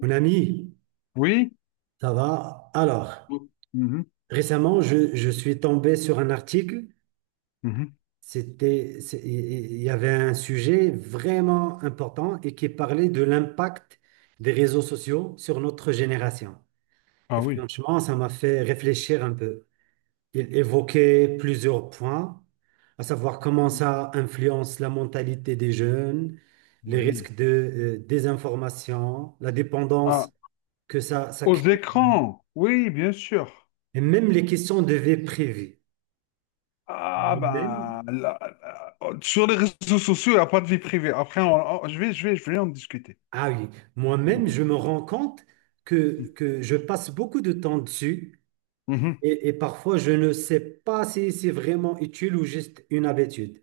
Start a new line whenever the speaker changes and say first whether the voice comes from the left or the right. right: Mon ami,
left: Oui.
right: ça va? Alors,
left: Mm. Mhm,
right: récemment, je suis tombé sur un article.
left: mhm.
right: Il y avait un sujet vraiment important et qui parlait de l'impact des réseaux sociaux sur notre génération. Et
left: Ah oui.
right: franchement, ça m'a fait réfléchir un peu. Il évoquait plusieurs points, à savoir comment ça influence la mentalité des jeunes, les
left: Oui.
right: risques de désinformation, la
left: Ah,
right: dépendance que ça
left: aux
right: crée.
left: écrans. Oui, bien sûr.
right: Et même les questions de vie privée.
left: Ah
right: Moi-même,
left: ben, là, sur les réseaux sociaux, il n'y a pas de vie privée. Après, je vais, je vais en discuter.
right: ah oui, moi-même,
left: Mhm,
right: je me rends compte que je passe beaucoup de temps dessus
left: mhm, mhm,
right: et parfois je ne sais pas si c'est vraiment utile ou juste une habitude.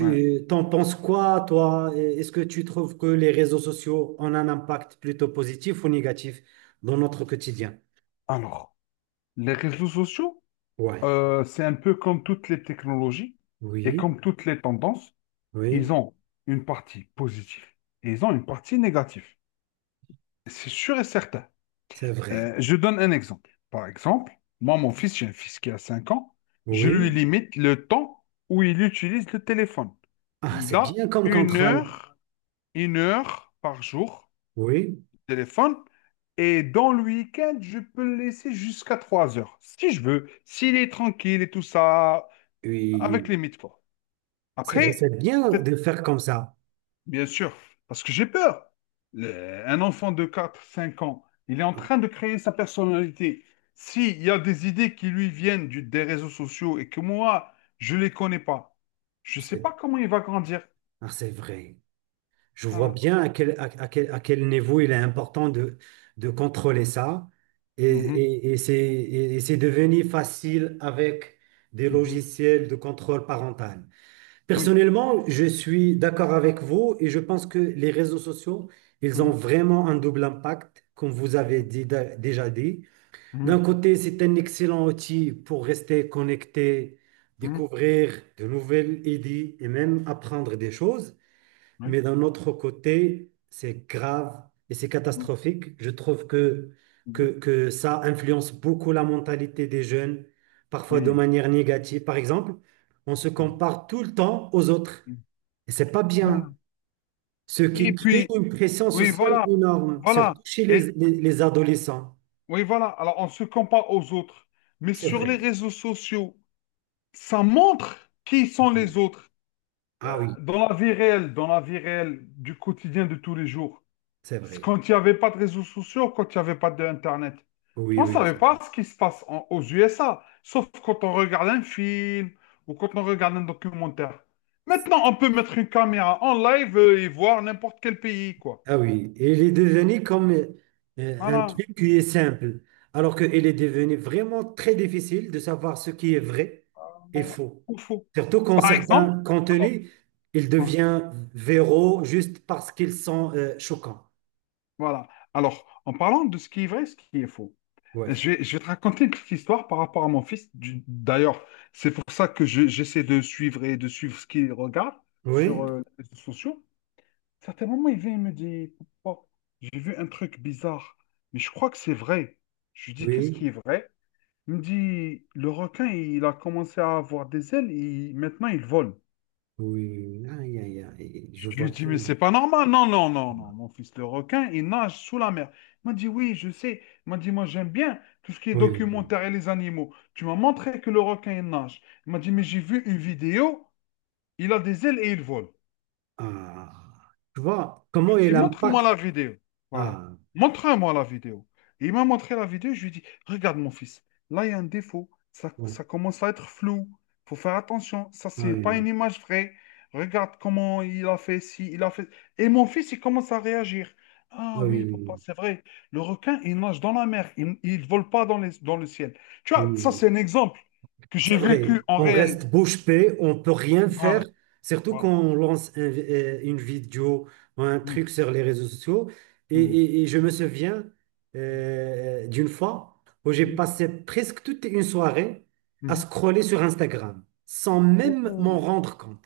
left: ouais.
right: t'en penses quoi, toi? Est-ce que tu trouves que les réseaux sociaux ont un impact plutôt positif ou négatif dans notre quotidien?
left: Alors, les réseaux sociaux,
right: Ouais.
left: c'est un peu comme toutes les technologies et
right: Oui,
left: comme toutes les tendances, ils
right: oui,
left: ont une partie positive et ils ont une partie négative. C'est sûr et certain.
right: c'est vrai.
left: Je donne un exemple. Par exemple, moi, mon fils, j'ai un fils qui a 5 ans, je
right: Oui.
left: lui limite le temps où il utilise le téléphone.
right: Ah,
left: Il
right: c'est
left: a
right: bien comme contrôle.
left: une heure par jour
right: Oui,
left: de téléphone, et dans le week-end, je peux le laisser jusqu'à 3 heures, si je veux, s'il est tranquille et tout ça, avec
right: oui.
left: limite quoi.
right: C'est vrai,
left: Après,
right: c'est bien
left: cette
right: de faire comme ça.
left: bien sûr, parce que j'ai peur. Un enfant de 4, 5 ans, il est en train de créer sa personnalité. S'il y a des idées qui lui viennent des réseaux sociaux et que moi, je ne les connais pas, je ne sais
right: C'est
left: pas comment il va grandir.
right: ah, c'est vrai. Je vois
left: Voilà.
right: bien à quel niveau il est important de contrôler ça. Et,
left: Mhm,
right: et, et c'est et- et c'est devenu facile avec des
left: mhm,
right: logiciels de contrôle parental.
left: oui.
right: Personnellement, je suis d'accord avec vous et je pense que les réseaux sociaux, ils ont
left: Mhm,
right: vraiment un double impact, comme vous avez
left: mhm,
right: déjà dit. D'un côté, c'est un excellent outil pour rester connecté,
left: mhm, mhm,
right: découvrir de nouvelles idées et même apprendre des choses. Mais
left: oui.
right: d'un autre côté, c'est grave et c'est
left: Mhm,
right: catastrophique. Je trouve que,
left: mhm,
right: que, que ça influence beaucoup la mentalité des jeunes, parfois de
left: oui.
right: manière négative. Par exemple, on se
left: Mhm,
right: compare tout le temps aux autres.
left: mhm.
right: Et c'est pas bien.
left: Voilà.
right: Ce
left: Et
right: qui crée
left: puis,
right: une pression
left: oui,
right: sociale
left: voilà.
right: énorme, surtout
left: Voilà.
right: chez les,
left: Et
right: les les adolescents.
left: oui, voilà. Alors, on se compare aux autres. Mais
right: C'est
left: sur les
right: vrai.
left: réseaux sociaux, ça montre qui sont les
right: Oui.
left: autres
right: Ah oui,
left: dans la vie réelle, du quotidien de tous les jours.
right: c'est
left: C'est
right: vrai.
left: Quand il n'y avait pas de réseaux sociaux, quand il n'y avait pas d'Internet,
right: Oui,
left: on ne
right: oui.
left: savait
right: ça-
left: pas ce qui se passe aux USA, sauf quand on regarde un film ou quand on regarde un documentaire. Maintenant, on peut mettre une caméra en live et voir n'importe quel pays, quoi.
right: Ah oui, et il est devenu comme un
left: Voilà.
right: truc qui est simple, alors qu'il est devenu vraiment très difficile de savoir ce qui est vrai et
left: Voilà.
right: faux.
left: Ou faux.
right: Surtout quand
left: Par exemple,
right: certains
left: alors,
right: contenus, ils
left: hein,
right: deviennent viraux juste parce qu'ils sont choquants.
left: voilà. Alors, en parlant de ce qui est vrai, ce qui est faux.
right: Ouais.
left: Je vais te raconter une petite histoire par rapport à mon fils. D'ailleurs, c'est pour ça que j'essaie de suivre ce qu'il regarde sur
right: Oui,
left: les réseaux sociaux. Certains moments, il vient et me dit, papa, j'ai vu un truc bizarre, mais je crois que c'est vrai. Je lui dis, qu'est-ce qui
right: oui,
left: est vrai? Il me dit, le requin, il a commencé à avoir des ailes et maintenant il vole.
right: oui, oui. Aïe, aïe, aïe, je
left: Je
right: vois
left: lui dis,
right: bien.
left: mais c'est pas normal. Non, non, non, non. Mon fils, le requin, il nage sous la mer. Il m'a dit, oui, je sais. Il m'a dit, moi, j'aime bien tout ce qui est
right: Oui.
left: documentaire et les animaux. Tu m'as montré que le requin, il nage. Il m'a dit, mais j'ai vu une vidéo. Il a des ailes et il vole.
right: Ah, tu vois,
left: Je lui
right: comment
left: ai dit,
right: il
left: montre-moi
right: impacte.
left: la vidéo. Voilà.
right: Ah,
left: Montre-moi la vidéo. Et il m'a montré la vidéo. Je lui ai dit, regarde mon fils, là il y a un défaut. Ça,
right: ouais.
left: ça commence à être flou. Il faut faire attention. Ça,
right: Ah
left: c'est pas une
right: oui,
left: image vraie. Regarde comment il a fait si il a fait. Et mon fils, il commence à réagir.
right: ah
left: Ah
right: oui,
left: oui, papa,
right: oui,
left: c'est vrai. Le requin, il nage dans la mer. Il ne vole pas dans les, dans le ciel. Tu vois,
right: oui.
left: ça,
right: Oui.
left: c'est un exemple que j'ai
right: C'est vrai,
left: vécu en
right: on
left: réel.
right: reste bouche bée, on peut rien faire,
left: Voilà.
right: surtout quand
left: Voilà.
right: on lance une vidéo ou un truc
left: Mhm,
right: sur les réseaux sociaux. Et,
left: mhm,
right: et- et je me souviens d'une fois où j'ai
left: mhm,
right: passé presque toute une soirée à
left: mhm.
right: scroller sur Instagram sans même m'en
left: Ouh.
right: rendre compte.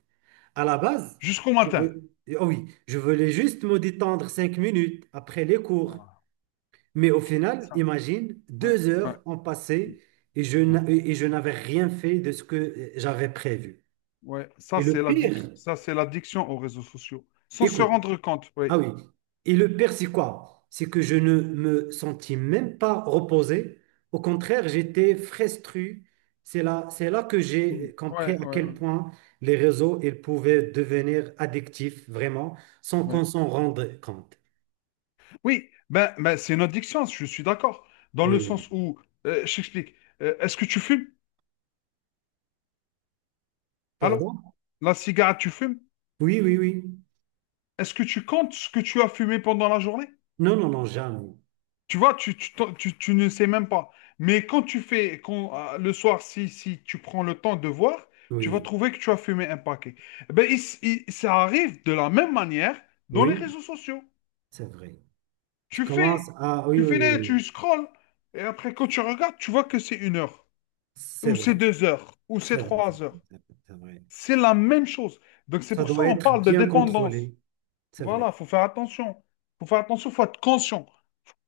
right: À la base,
left: Jusqu'au
right: je
left: matin.
right: veux, oh oui, je voulais juste me détendre 5 minutes après les cours.
left: Voilà.
right: Mais au final,
left: Ça,
right: imagine,
left: ouais,
right: deux
left: ouais,
right: heures ont
left: mm,
right: passé et je,
left: ouais,
right: n'a- et je n'avais rien fait de ce que j'avais prévu.
left: ouais. Ça,
right: Et le
left: c'est
right: pire,
left: l'addic- ça, c'est l'addiction aux réseaux sociaux. Sans se
right: écoute,
left: rendre compte, oui.
right: ah oui, et le pire, c'est quoi? C'est que je ne me sentis même pas reposé. Au contraire, j'étais frustré. C'est là que
left: Mm,
right: j'ai compris
left: ouais,
right: à
left: ouais,
right: quel
left: ouais,
right: point les réseaux, ils pouvaient devenir addictifs, vraiment, sans
left: ouais.
right: qu'on s'en rende compte.
left: Oui, ben, ben, c'est une addiction, je suis d'accord. Dans le
right: Oui.
left: sens où, je t'explique, est-ce que tu fumes? Allô?
right: Pardon?
left: La cigarette, tu fumes?
right: Oui, oui, oui.
left: Est-ce que tu comptes ce que tu as fumé pendant la journée?
right: Non, non, non, jamais.
left: Tu vois, tu ne sais même pas. Mais quand tu fais, quand, le soir, si tu prends le temps de voir, tu vas
right: Oui.
left: trouver que tu as fumé un paquet. Eh ben, ça arrive de la même manière dans les
right: Oui.
left: réseaux sociaux.
right: C'est vrai. Tu
left: Tu
right: commences
left: fais,
right: à... Oui,
left: Tu
right: oui,
left: fais
right: oui.
left: tu
right: Oui.
left: scrolls, et après, quand tu regardes, tu vois que c'est 1 heure,
right: C'est
left: ou
right: vrai.
left: c'est 2 heures, ou c'est
right: C'est vrai. C'est
left: 3 heures.
right: vrai. C'est vrai.
left: C'est la même chose. Donc, c'est
right: Ça
left: pour ça
right: doit
left: qu'on
right: être
left: parle de
right: bien
left: dépendance.
right: contrôlé. C'est vrai.
left: Voilà, faut faire attention. Faut faire attention, faut être conscient.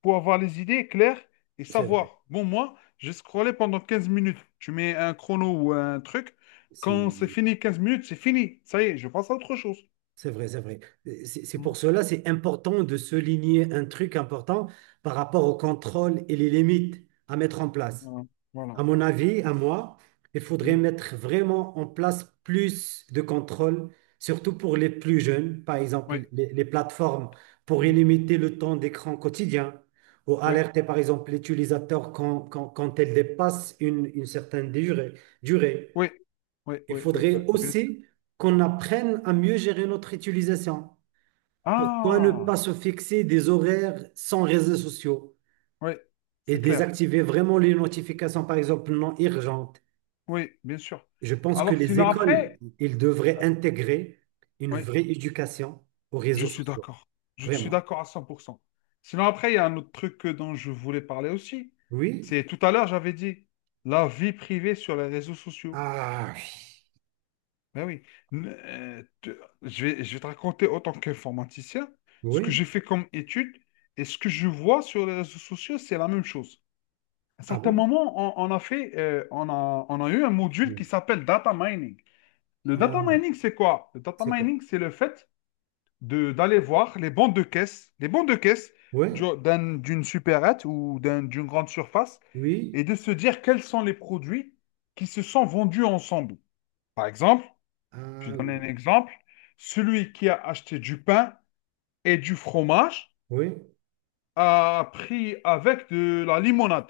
left: Faut avoir les idées claires et
right: C'est vrai.
left: savoir. Bon, moi, j'ai scrollé pendant 15 minutes. Tu mets un chrono ou un truc.
right: C'est
left: Quand c'est fini 15 minutes, c'est fini. Ça y est, je passe à autre chose.
right: C'est vrai. C'est
left: Mm.
right: pour cela, c'est important de souligner un truc important par rapport au contrôle et les limites à mettre en place.
left: Voilà. Voilà.
right: À mon avis, à moi, il faudrait
left: Mm.
right: mettre vraiment en place plus de contrôle, surtout pour les plus jeunes, par
left: Oui.
right: exemple les plateformes, pour
left: Mm.
right: limiter le temps d'écran quotidien ou
left: Oui.
right: alerter par exemple l'utilisateur quand elle dépasse une certaine durée.
left: Oui. Oui.
right: Il
left: Oui. Oui. Oui.
right: faudrait
left: Bien sûr.
right: aussi qu'on apprenne à mieux gérer notre utilisation. Pourquoi ne
left: Ah,
right: pas se fixer des horaires sans réseaux sociaux
left: oui,
right: et
left: c'est clair.
right: désactiver vraiment les notifications, par exemple, non urgentes?
left: Oui, bien sûr.
right: Je pense que
left: Alors,
right: les
left: sinon,
right: écoles,
left: après,
right: ils devraient intégrer une
left: oui.
right: vraie éducation aux
left: Je
right: réseaux
left: suis
right: sociaux.
left: d'accord. Je suis
right: Vraiment.
left: d'accord à 100%. Sinon, après, il y a un autre truc dont je voulais parler aussi.
right: Oui?
left: C'est tout à l'heure, j'avais dit la vie privée sur les réseaux sociaux.
right: Ah,
left: Ben oui. Je vais te raconter, autant tant qu'informaticien, ce que
right: oui.
left: j'ai fait comme étude et ce que je vois sur les réseaux sociaux, c'est la même chose. À un
right: Ah
left: certain
right: bon?
left: moment, on a fait, on a eu un module qui
right: Oui.
left: s'appelle data mining. Le data
right: Ah,
left: mining, c'est quoi? Le data
right: c'est quoi?
left: mining, c'est le fait de d'aller voir les bancs de caisse,
right: Oui?
left: d'une supérette ou d'une grande surface
right: Oui?
left: et de se dire quels sont les produits qui se sont vendus ensemble. Par exemple, je
right: Ah,
left: vais donner
right: oui.
left: un exemple, celui qui a acheté du pain et du fromage
right: Oui?
left: a pris avec de la limonade,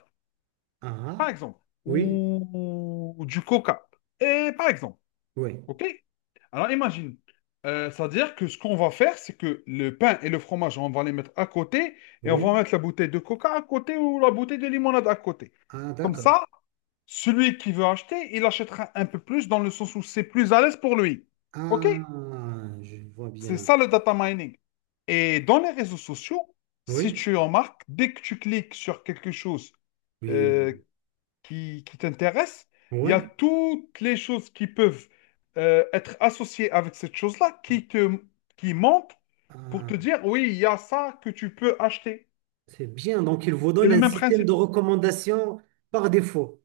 left: par
right: Ah,
left: exemple,
right: oui?
left: ou du coca. Et par exemple,
right: Oui?
left: OK? Alors imagine, c'est-à-dire que ce qu'on va faire, c'est que le pain et le fromage, on va les mettre à côté et on
right: Oui?
left: va mettre la bouteille de coca à côté ou la bouteille de limonade à côté.
right: Ah,
left: Comme
right: d'accord.
left: ça, celui qui veut acheter, il achètera un peu plus dans le sens où c'est plus à l'aise pour lui. OK?
right: Ah, je vois
left: C'est
right: bien.
left: ça le data mining. Et dans les réseaux sociaux, si
right: Oui?
left: tu remarques, dès que tu cliques sur quelque chose,
right: Oui?
left: euh, qui t'intéresse, il y a
right: Oui?
left: toutes les choses qui peuvent être associées avec cette chose-là qui manquent pour
right: Ah,
left: te dire, oui, il y a ça que tu peux acheter.
right: c'est bien. Donc, il vous
left: C'est
right: donne
left: le
right: un
left: même
right: système
left: principe.
right: de recommandation par défaut.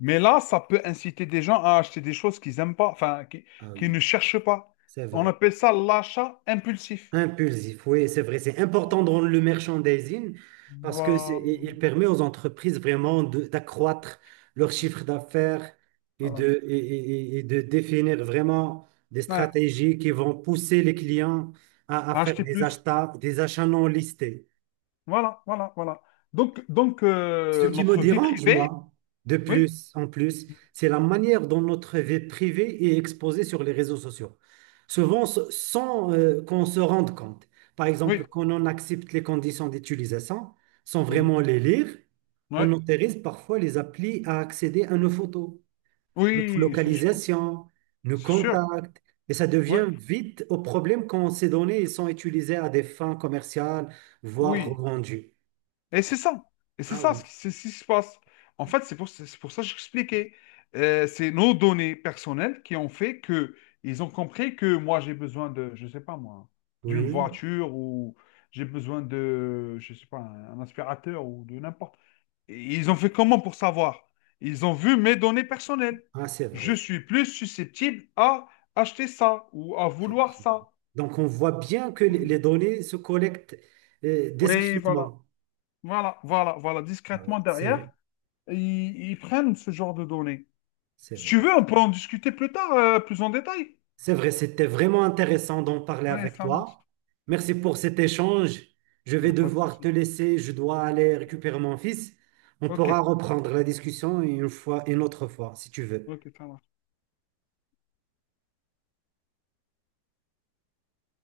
left: Mais là, ça peut inciter des gens à acheter des choses qu'ils n'aiment pas, enfin,
right: Ah
left: qu'ils
right: oui,
left: ne cherchent pas.
right: c'est
left: On
right: vrai.
left: appelle ça l'achat impulsif.
right: Impulsif, oui, c'est vrai. C'est important dans le merchandising parce que
left: Voilà.
right: il permet aux entreprises vraiment d'accroître leur chiffre d'affaires
left: Voilà.
right: et de définir vraiment des
left: Ouais.
right: stratégies qui vont pousser les clients à faire
left: Acheter plus.
right: des achats non listés.
left: Voilà, voilà, voilà. Donc, donc
right: Ce
left: euh,
right: qui me
left: notre vie
right: dérange,
left: privée,
right: moi, de
left: oui,
right: plus en plus, c'est la manière dont notre vie privée est exposée sur les réseaux sociaux. Souvent, sans qu'on se rende compte. Par exemple,
left: oui.
right: quand on accepte les conditions d'utilisation, sans
left: Mhm.
right: vraiment les lire,
left: Ouais.
right: on autorise parfois les applis à accéder à nos photos, notre
left: Oui, c'est sûr.
right: localisation, nos
left: C'est sûr.
right: contacts, et ça devient
left: Ouais.
right: vite au problème quand ces données sont utilisées à des fins commerciales, voire
left: Oui.
right: revendues.
left: Et c'est ça. Et c'est
right: Ah
left: ça
right: oui,
left: c'est ce qui se passe. En fait, c'est pour ça que j'expliquais. C'est nos données personnelles qui ont fait que ils ont compris que moi, j'ai besoin de, je sais pas moi, d'une
right: oui,
left: voiture ou j'ai besoin de, je sais pas, un aspirateur ou de n'importe. Et ils ont fait comment pour savoir? Ils ont vu mes données personnelles.
right: ah c'est
left: Je
right: vrai.
left: suis plus susceptible à acheter ça ou à
right: Très
left: vouloir
right: bien.
left: ça.
right: Donc, on voit bien que les
left: Mm.
right: données se collectent
left: Oui, voilà.
right: discrètement.
left: Voilà, voilà, voilà,
right: Ah oui,
left: discrètement
right: c'est
left: derrière,
right: vrai,
left: ils prennent ce genre de données.
right: c'est
left: Si tu
right: vrai.
left: veux, on peut en discuter plus tard, plus en détail.
right: C'est vrai, c'était vraiment intéressant d'en parler
left: Oui,
right: avec
left: ça marche.
right: toi. Merci pour cet échange. Je
left: Il n'y
right: vais
left: a pas de
right: devoir te
left: souci.
right: laisser, je dois aller
left: Ok,
right: récupérer mon fils. On
left: ok,
right: pourra reprendre la discussion une autre fois, si tu veux.
left: ok, ça marche.